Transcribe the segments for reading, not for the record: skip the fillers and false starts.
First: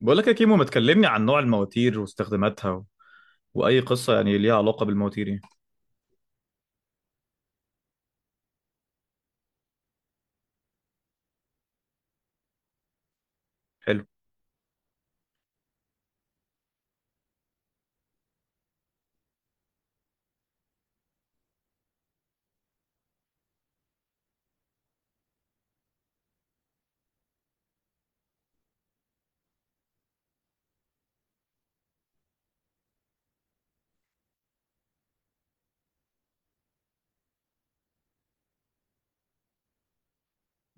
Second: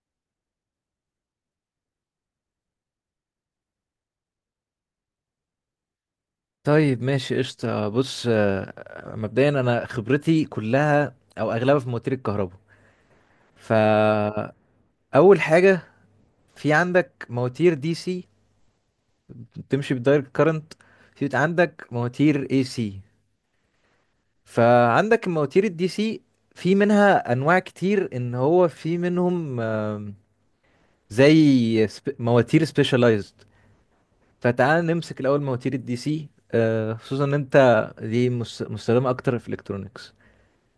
بقول لك يا كيمو ما تكلمني عن نوع المواتير واستخداماتها واي قصه يعني ليها علاقه بالمواتير يعني. طيب ماشي قشطة. بص مبدئيا أنا خبرتي كلها أو أغلبها في مواتير الكهرباء. حلو. فأول حاجة، في عندك مواتير دي سي بتمشي بالدايركت كارنت، في عندك مواتير اي سي. فعندك المواتير الدي سي في منها أنواع كتير، إن هو في منهم زي مواتير سبيشالايزد. فتعال نمسك الأول مواتير الدي سي، خصوصا إن أنت دي مستخدمة أكتر في الإلكترونيكس.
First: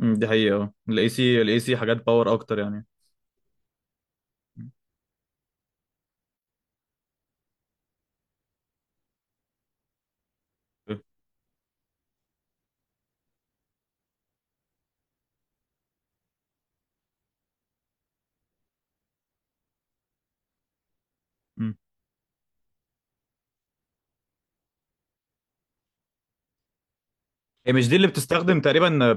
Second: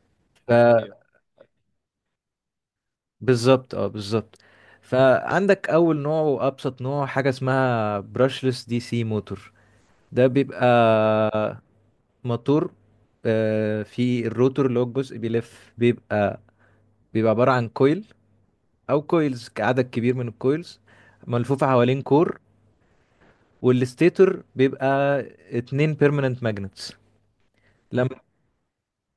دي حقيقه اه، الاي سي الاي سي حاجات باور اكتر يعني. بالظبط، اه بالظبط. فعندك اول نوع وابسط نوع حاجه اسمها براشلس دي سي موتور. ده بيبقى موتور، في الروتور اللي هو الجزء بيلف، بيبقى عباره عن كويل او كويلز، عدد كبير من الكويلز ملفوفه أمم. حوالين كور. والستيتور بيبقى اتنين بيرمننت ماجنتس. هي مش دي اللي بتستخدم تقريبا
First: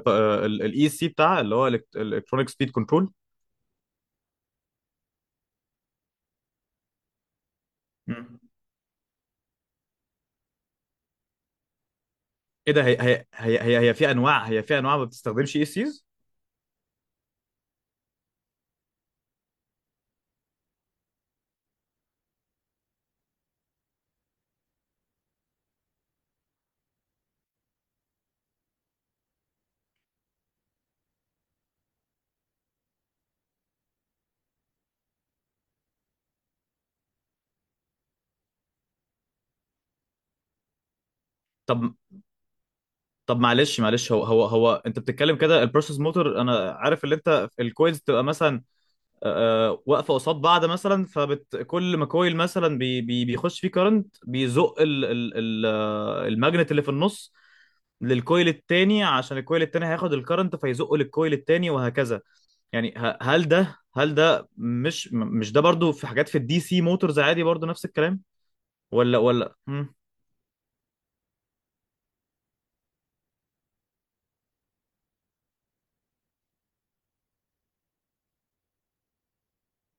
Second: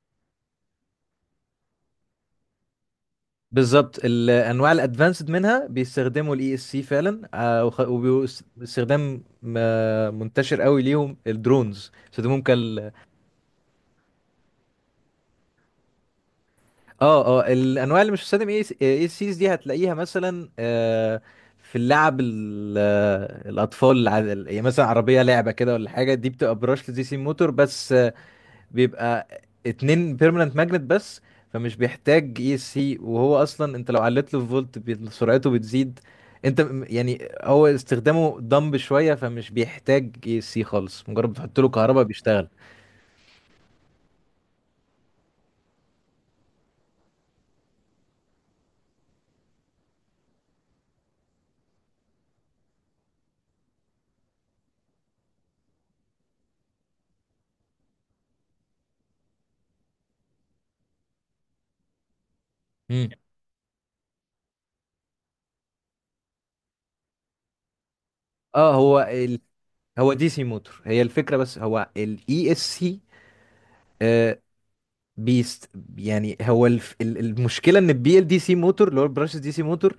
الاي سي بتاعها اللي هو الكترونيك سبيد كنترول؟ بالظبط، الانواع الادفانسد منها بيستخدموا الاي اس سي فعلا، مم. واستخدام منتشر قوي ليهم، الدرونز بيستخدموهم ايه ده؟ كال. هي في انواع، هي في انواع ما بتستخدمش اي سيز. اه اه، الانواع اللي مش بتستخدم اي اس سيز دي هتلاقيها مثلا في اللعب الاطفال يعني مثلا عربيه لعبه كده ولا حاجه، دي بتبقى براشلس دي سي موتور بس. بيبقى اتنين بيرمننت ماجنت بس، فمش بيحتاج اي اس سي. وهو اصلا انت لو علت له فولت سرعته بتزيد. انت يعني هو استخدامه دمب شويه، فمش بيحتاج اي اس سي خالص، مجرد بتحط له طب كهرباء بيشتغل. طب معلش، هو انت بتتكلم كده البروسيس موتور، انا عارف اللي انت الكويز تبقى مثلا واقفه قصاد بعض، مثلا فكل ما كويل مثلا بي بيخش فيه كارنت بيزق ال ال ال آه، الماجنت اللي في النص للكويل التاني، عشان الكويل التاني هياخد الكرنت فيزقه للكويل التاني وهكذا. يعني مم. هل ده هل ده مش ده برضو في حاجات في الدي سي موتورز عادي برضو نفس الكلام؟ اه، ولا ولا مم. هو دي سي موتور، هي الفكره. بس هو الاي اس سي بيست، يعني المشكله ان البي ال دي سي موتور اللي هو البراشس دي سي موتور،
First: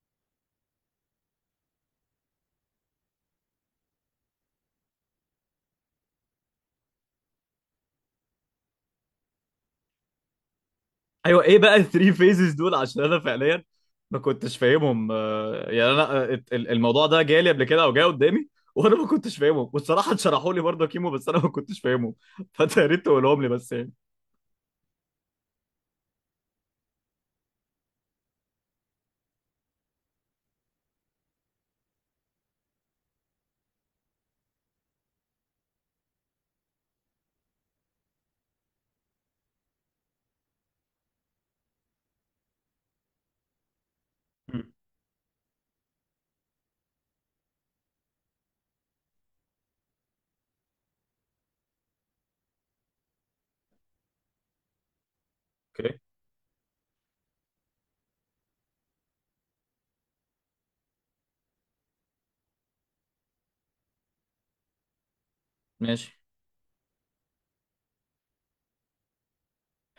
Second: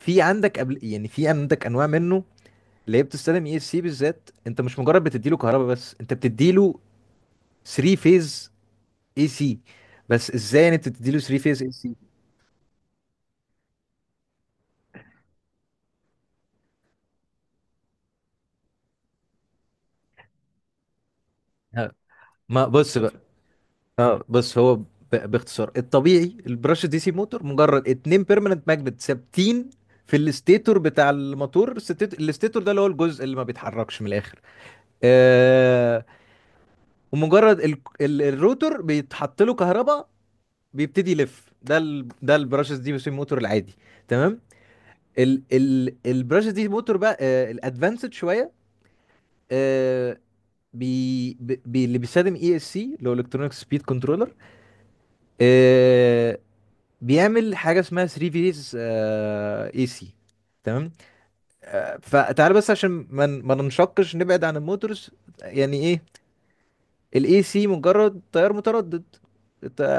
في عندك انواع منه ليه بتستخدم اي سي بالذات. انت مش مجرد بتديله كهرباء بس، انت بتديله 3 فيز اي سي. بس ازاي يعني انت بتديله 3 ايوه، ايه فيز اي بقى سي؟ الثري فيزز دول؟ عشان انا فعليا ما كنتش فاهمهم، يعني انا الموضوع ده جالي قبل كده او جاي قدامي وانا ما كنتش فاهمه، والصراحه اتشرحوا لي برضه كيمو بس انا ما كنتش فاهمه ما فانت يا بص ريت بقى. تقولهم لي بس يعني. اه بص، باختصار الطبيعي البرش دي سي موتور مجرد اتنين بيرمننت ماجنت ثابتين في الاستيتور بتاع الموتور. الاستيتور ده اللي هو الجزء اللي ما بيتحركش من الاخر. آه. ومجرد الروتور بيتحط له كهرباء بيبتدي يلف. ده البرشس دي سي موتور العادي. تمام. مم. ال البراشوت دي موتور بقى الادفانسد شويه، آه، بي بي اللي بيستخدم اي اس سي اللي هو الكترونيك سبيد كنترولر. اوكي. بيعمل حاجه اسمها 3 فيز اي سي. تمام. فتعال بس عشان ما ننشقش نبعد عن الموتورز. يعني ايه ماشي. الاي سي؟ مجرد تيار متردد،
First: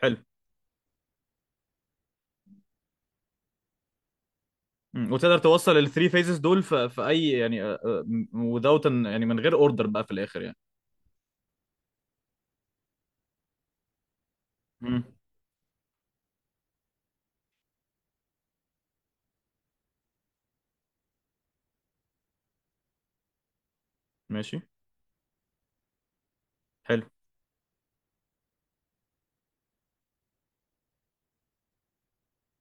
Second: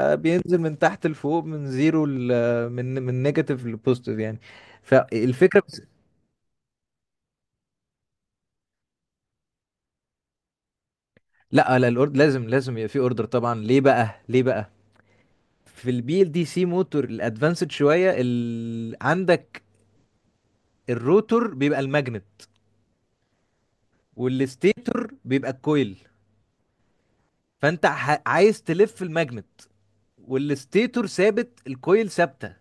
حلو. بينزل من تحت لفوق، من زيرو من نيجاتيف لبوزيتيف يعني. مم. وتقدر فالفكره، توصل الثري فيزز دول في اي يعني، وذاوت يعني من غير اوردر بقى في الاخر يعني؟ لا لا، الاوردر لازم، لازم يبقى في اوردر طبعا. ليه بقى؟ ليه بقى؟ مم. في البي ال دي سي موتور الادفانسد شويه عندك الروتور بيبقى الماجنت ماشي. والستيتور بيبقى الكويل. حلو. عايز تلف الماجنت، والستيتور ثابت، الكويل ثابته.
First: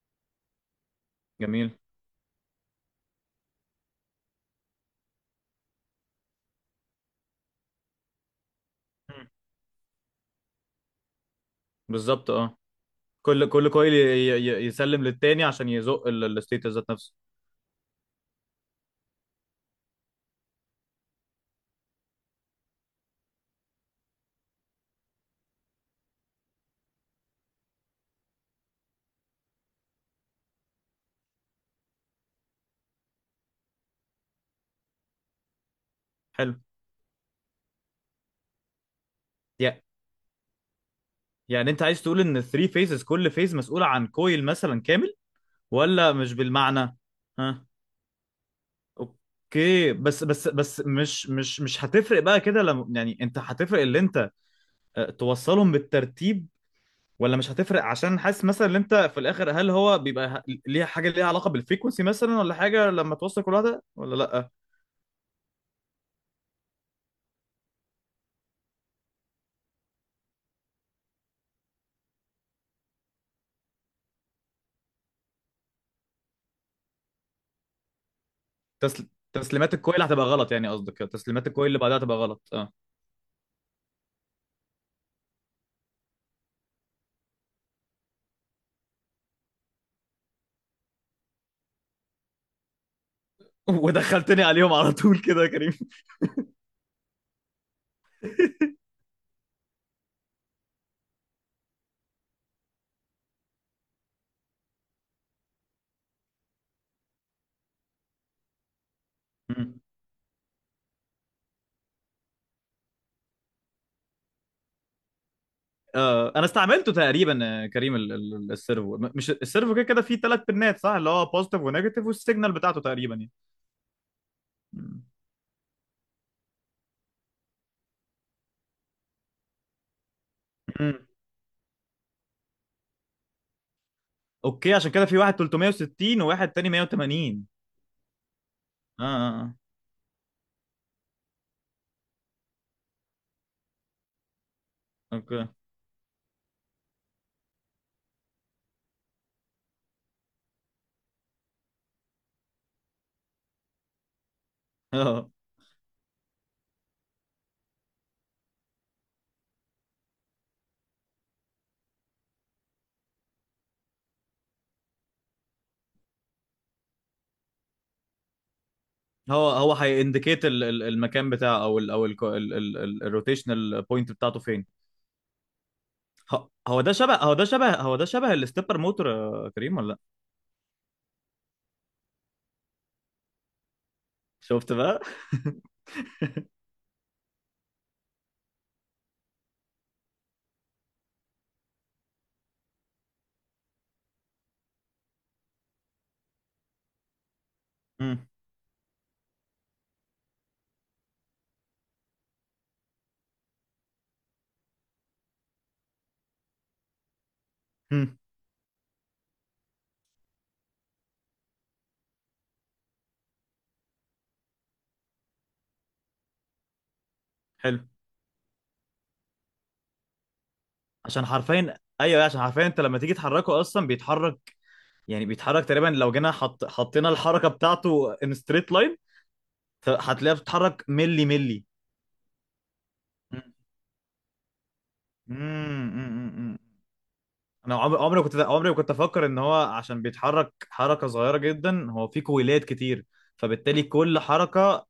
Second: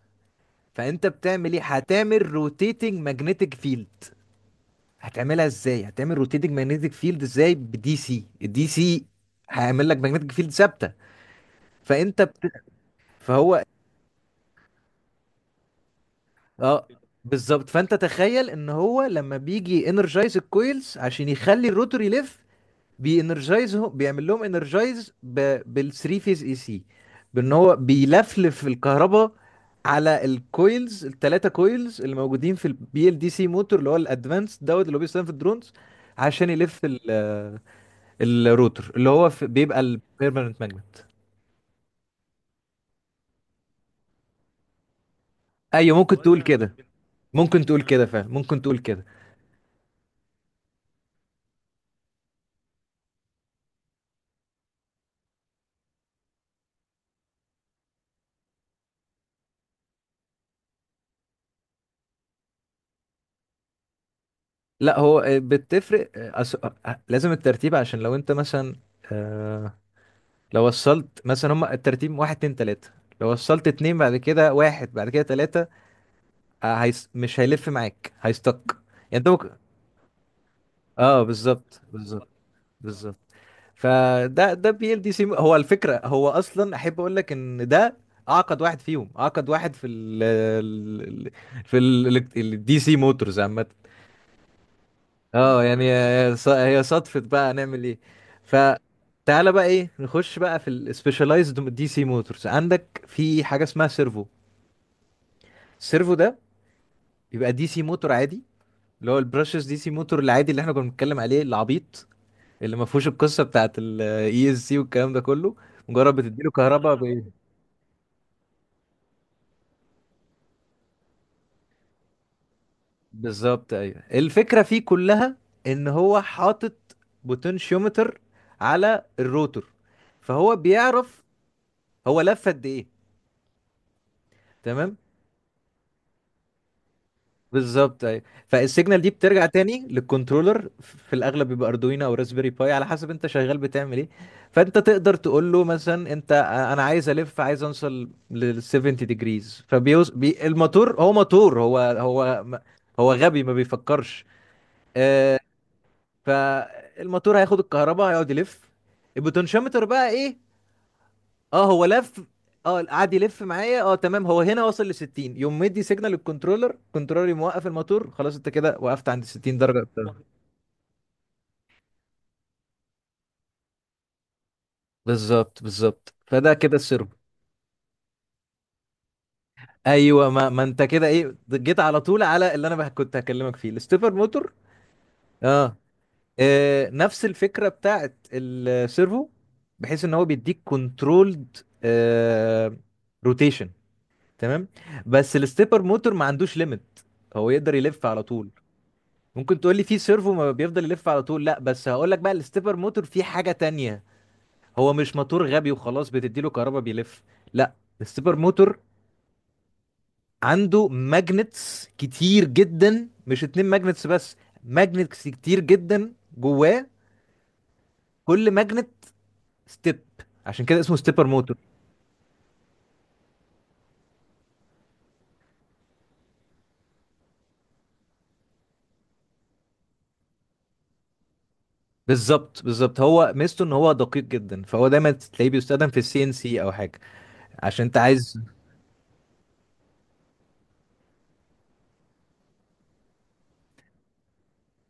فانت بتعمل ايه؟ جميل. هتعمل روتيتنج ماجنتيك فيلد. هتعملها ازاي؟ هتعمل روتيتنج ماجنتيك فيلد ازاي بدي سي؟ الدي سي مم. هيعمل لك ماجنتيك فيلد ثابته. فانت بالظبط بت... اه. كل فهو كل كويل يسلم للتاني عشان يزق الستيتس اه ذات نفسه. بالظبط. فانت تخيل ان هو لما بيجي انرجايز الكويلز عشان يخلي الروتور يلف، بينرجايزهم بيعمل لهم انرجايز بالثري فيز اي سي، بان هو بيلفلف الكهرباء على الكويلز، الثلاثه كويلز اللي موجودين في البي ال دي سي موتور اللي هو الادفانس دوت اللي هو بيستخدم في الدرونز، عشان حلو. يلف الروتر اللي هو في بيبقى يا البيرمننت ماجنت. يعني انت عايز تقول ان الثري فيزز كل فيز مسؤولة عن كويل مثلا كامل، ايوه ولا ممكن مش تقول كده، بالمعنى؟ ممكن ها. تقول كده فعلا، ممكن تقول كده. اوكي، بس مش هتفرق بقى كده لما يعني انت هتفرق اللي انت اه، توصلهم بالترتيب، ولا مش هتفرق؟ عشان حاسس مثلا ان انت في الاخر هل هو ليها حاجة ليها علاقة بالفريكونسي مثلا ولا حاجة لما توصل كل واحدة، ولا لا؟ لا هو بتفرق، لازم الترتيب. عشان لو انت مثلا آه، لو وصلت مثلا، هما الترتيب واحد اتنين تلاتة، لو وصلت اتنين بعد كده واحد بعد كده تلاتة، هيس مش هيلف معاك، هيستك يعني. انت ممكن تسليمات الكويل هتبقى غلط، يعني قصدك اه، تسليمات الكويل اللي بالظبط بعدها هتبقى بالظبط غلط اه. بالظبط. فده ده بي ال دي سي، هو الفكرة. هو اصلا احب اقول لك ان ده اعقد واحد فيهم، اعقد واحد في في الدي سي موتورز عامة. ودخلتني عليهم على طول كده يا اه كريم. يعني هي صدفة بقى، هنعمل ايه. فتعالى بقى ايه نخش بقى في السبيشالايزد دي سي موتورز. عندك في حاجة اسمها سيرفو. السيرفو ده بيبقى دي سي موتور عادي، اللي هو البرشس دي سي موتور العادي اللي احنا كنا بنتكلم عليه العبيط، اللي ما فيهوش القصة بتاعت الاي اس سي والكلام ده كله. مجرد آه انا بتديله استعملته كهرباء تقريبا كريم السيرفو، مش السيرفو كده كده فيه ثلاث بنات صح، اللي هو بوزيتيف ونيجاتيف والسيجنال بتاعته تقريبا يعني. بالظبط ايوه. الفكرة فيه مم. كلها ان هو حاطط بوتنشيومتر على الروتور، فهو مم. بيعرف هو لف قد ايه. اوكي، عشان تمام كده في واحد 360 وواحد تاني 180. بالظبط ايوه. فالسيجنال اه دي اه. بترجع آه. تاني للكنترولر، في الاغلب بيبقى اردوينو او راسبيري باي، على حسب انت شغال بتعمل ايه. فانت تقدر اوكي، تقول له مثلا، انت انا عايز الف، عايز اوصل لل 70 ديجريز، فبيوز بي الموتور. هو موتور، هو غبي ما بيفكرش. اه آه، فالموتور هياخد الكهرباء، هيقعد يلف. البوتنشيومتر بقى ايه؟ اه هو لف، اه قعد يلف معايا، اه تمام هو هنا وصل ل 60، يوم مدي سيجنال للكنترولر، كنترولر يقوم موقف الموتور، خلاص انت كده وقفت عند هو 60 هو درجه بتاع. هينديكيت المكان بتاعه او الروتيشنال بوينت بتاعته فين. بالظبط بالظبط، فده كده هو ده السيرفو. شبه هو ده شبه هو ده شبه الستيبر موتور يا كريم ولا لا؟ ايوه، ما انت كده ايه جيت على طول على اللي انا بقى كنت هكلمك فيه، الستيبر موتور. شفت بقى. اه. نفس الفكره بتاعت السيرفو، بحيث ان هو بيديك كنترولد روتيشن. تمام. بس الستيبر موتور ما عندوش ليميت، هو يقدر يلف على مم. طول. ممكن تقول لي في سيرفو ما بيفضل يلف على طول، لا بس هقول لك بقى الستيبر موتور فيه حاجة تانية. هو مش موتور غبي وخلاص بتديله كهرباء بيلف، لا. مم. الستيبر موتور عنده ماجنتس كتير جدا، مش اتنين ماجنتس بس، ماجنتس كتير جدا جواه. حلو. كل ماجنت ستيب، عشان كده اسمه عشان ستيبر موتور. حرفيا ايوه، عشان حرفيا انت لما تيجي تحركه اصلا بيتحرك، يعني بيتحرك تقريبا لو جينا حطينا الحركه بتاعته ان ستريت لاين هتلاقيها بتتحرك ملي ملي. بالظبط بالظبط. هو ميزته ان هو دقيق جدا، فهو دايما تلاقيه بيستخدم في السي ان امم. سي او حاجة. انا عشان انت عمري كنت عايز، عمري ما كنت افكر ان هو عشان بيتحرك حركه صغيره جدا هو في كويلات كتير، فبالتالي كل حركه،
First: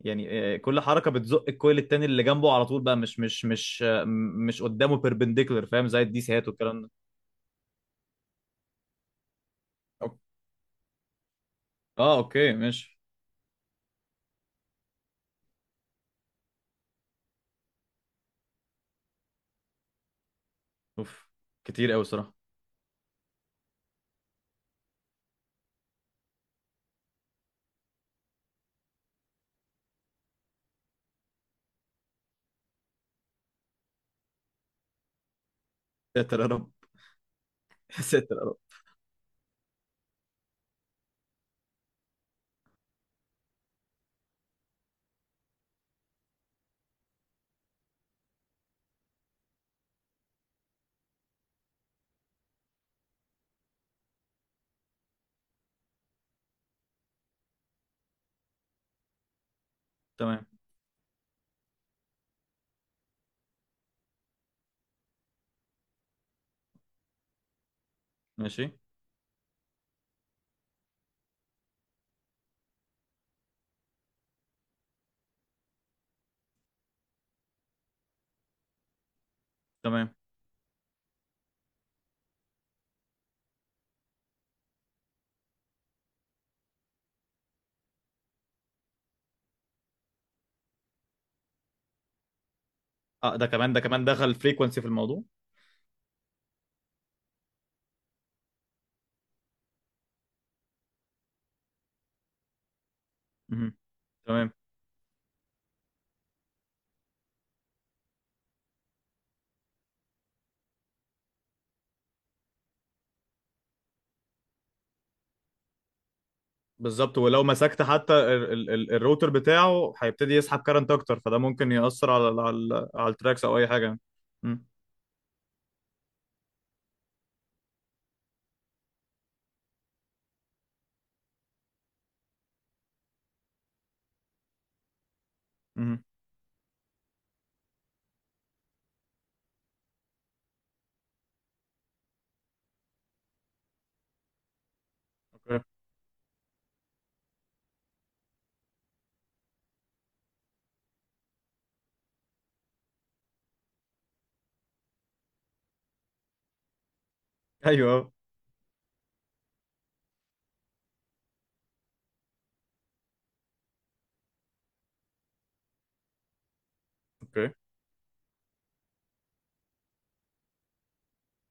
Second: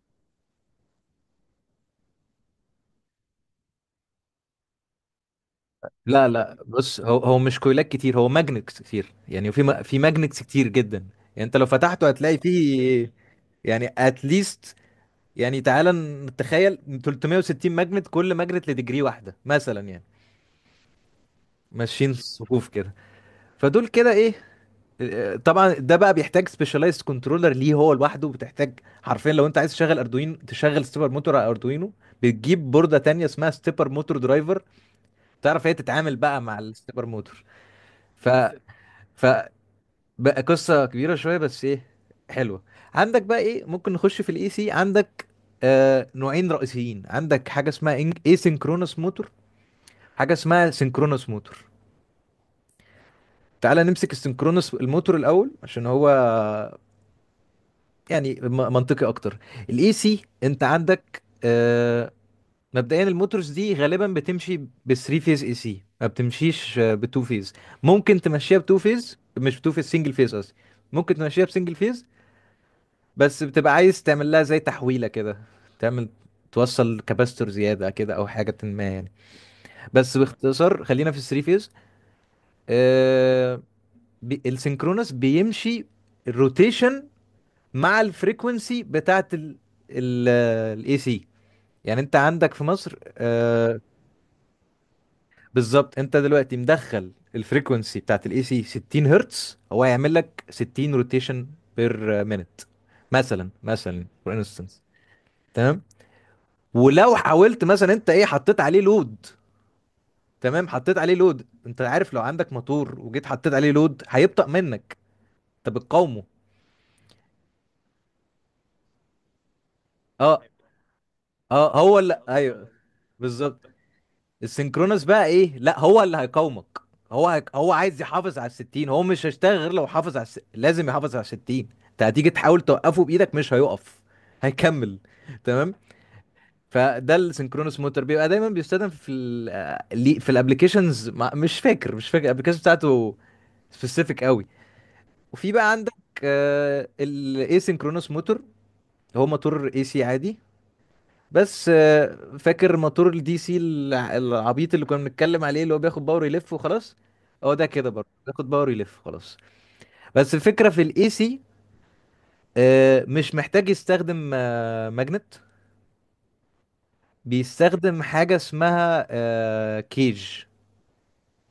يعني كل حركه بتزق الكويل التاني اللي جنبه على طول بقى، مش قدامه بيربنديكولر، فاهم زي لا الديسيهات لا والكلام ده. بص، هو مش كويلات كتير، هو ماجنتس كتير. يعني في في أوك- ماجنتس كتير جدا، يعني انت لو فتحته اه هتلاقي اوكي، ماشي. فيه، يعني اتليست، يعني تعالى نتخيل 360 ماجنت، كل ماجنت لديجري واحده مثلا يعني، اوف، كتير قوي ماشيين صراحه. صفوف كده. فدول كده ايه، طبعا ده بقى بيحتاج سبيشالايزد كنترولر ليه هو لوحده بتحتاج. حرفيا لو انت عايز تشغل اردوين، تشغل ستيبر موتور على اردوينو، بتجيب بورده تانية اسمها ستيبر موتور درايفر، تعرف هي تتعامل ساتر بقى يا مع رب. الستيبر موتور. ف ساتر يا رب. ف بقى قصة كبيرة شوية، بس ايه، حلوة. عندك بقى ايه، ممكن نخش في الاي سي. عندك آه نوعين رئيسيين، عندك حاجة اسمها اي سينكرونس موتور، حاجة اسمها سينكرونس موتور. تعالى نمسك السينكرونس الموتور الأول عشان هو يعني منطقي أكتر. الاي سي تمام. انت عندك آه، مبدئيا الموتورز دي غالبا بتمشي بثري فيز اي سي، ما بتمشيش بتو فيز. ممكن تمشيها ماشي. بتو فيز، مش بتو فيز سنجل فيز قصدي، ممكن تمشيها بسنجل فيز، بس بتبقى عايز تعمل لها زي تحويلة كده، تعمل توصل كباستور زيادة كده أو حاجة ما يعني. تمام. بس باختصار خلينا في الثري فيز. آه، بي السينكرونس بيمشي الروتيشن مع الفريكونسي بتاعت ال الاي سي. يعني انت عندك في مصر اه ده كمان، آه، ده كمان دخل فريكونسي في الموضوع. بالظبط. انت دلوقتي مدخل الفريكونسي بتاعت الاي سي 60 هرتز، هو هيعمل لك 60 روتيشن بير مينت، مثلا مهم. مثلا فور تمام. انستنس. ولو حاولت مثلا انت ايه حطيت عليه لود، تمام حطيت عليه لود، انت عارف لو عندك موتور وجيت حطيت عليه لود هيبطأ منك، انت بتقاومه. بالظبط، ولو مسكت حتى ال الروتر بتاعه هيبتدي اه يسحب كارنت اكتر، فده ممكن اه، هو يأثر اللي على ايوه على على التراكس او اي بالظبط. حاجه. مم. السينكرونس بقى ايه، لا هو اللي هيقاومك. هو عايز يحافظ على الستين، هو مش هيشتغل غير لو حافظ على لازم يحافظ على الستين. انت هتيجي تحاول توقفه بايدك مش هيقف، هيكمل. تمام. مم. فده السynchronous motor بيبقى دايما بيستخدم في في الابلكيشنز. مش فاكر، مش فاكر الابلكيشن بتاعته، سبيسيفيك قوي. وفي اوكي. بقى عندك الاي سينكرونوس موتور. هو موتور اي سي عادي، بس فاكر موتور الدي سي العبيط اللي كنا بنتكلم عليه، اللي هو بياخد باور يلف وخلاص، هو ده كده برضه ايوه. بياخد باور يلف خلاص. بس الفكرة في الاي سي مش محتاج يستخدم ماجنت، اوكي. بيستخدم حاجة اسمها كيج،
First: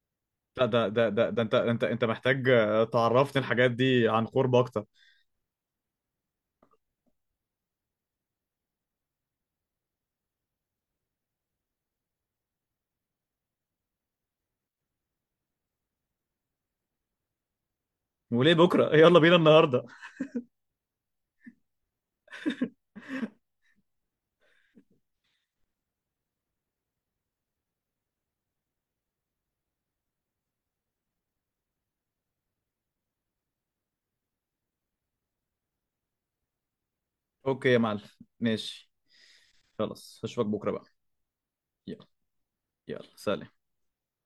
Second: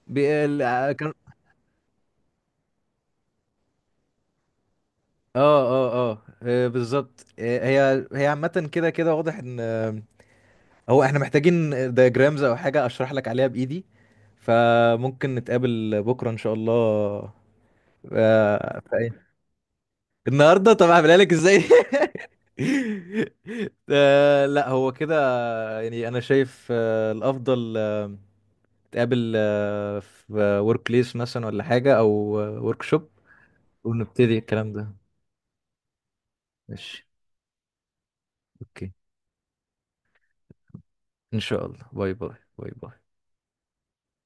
لا ده ده كان. ده ده انت محتاج تعرفني الحاجات دي عن قرب اكتر. اه اه اه، بالظبط. هي عامة كده كده واضح ان هو احنا محتاجين دياجرامز او حاجة اشرح لك عليها بايدي. فممكن نتقابل بكرة ان شاء الله، وليه في بكره؟ يلا بينا النهارده. النهاردة؟ طب هعملها لك ازاي؟ لا هو كده يعني، انا شايف الافضل نتقابل في ورك بليس مثلا ولا حاجة، او ورك شوب، ونبتدي الكلام ده. ماشي. اوكي يا معلم. اوكي. ماشي. خلاص، اشوفك بكره بقى. ان شاء الله. يلا. باي باي باي يلا، باي سلام.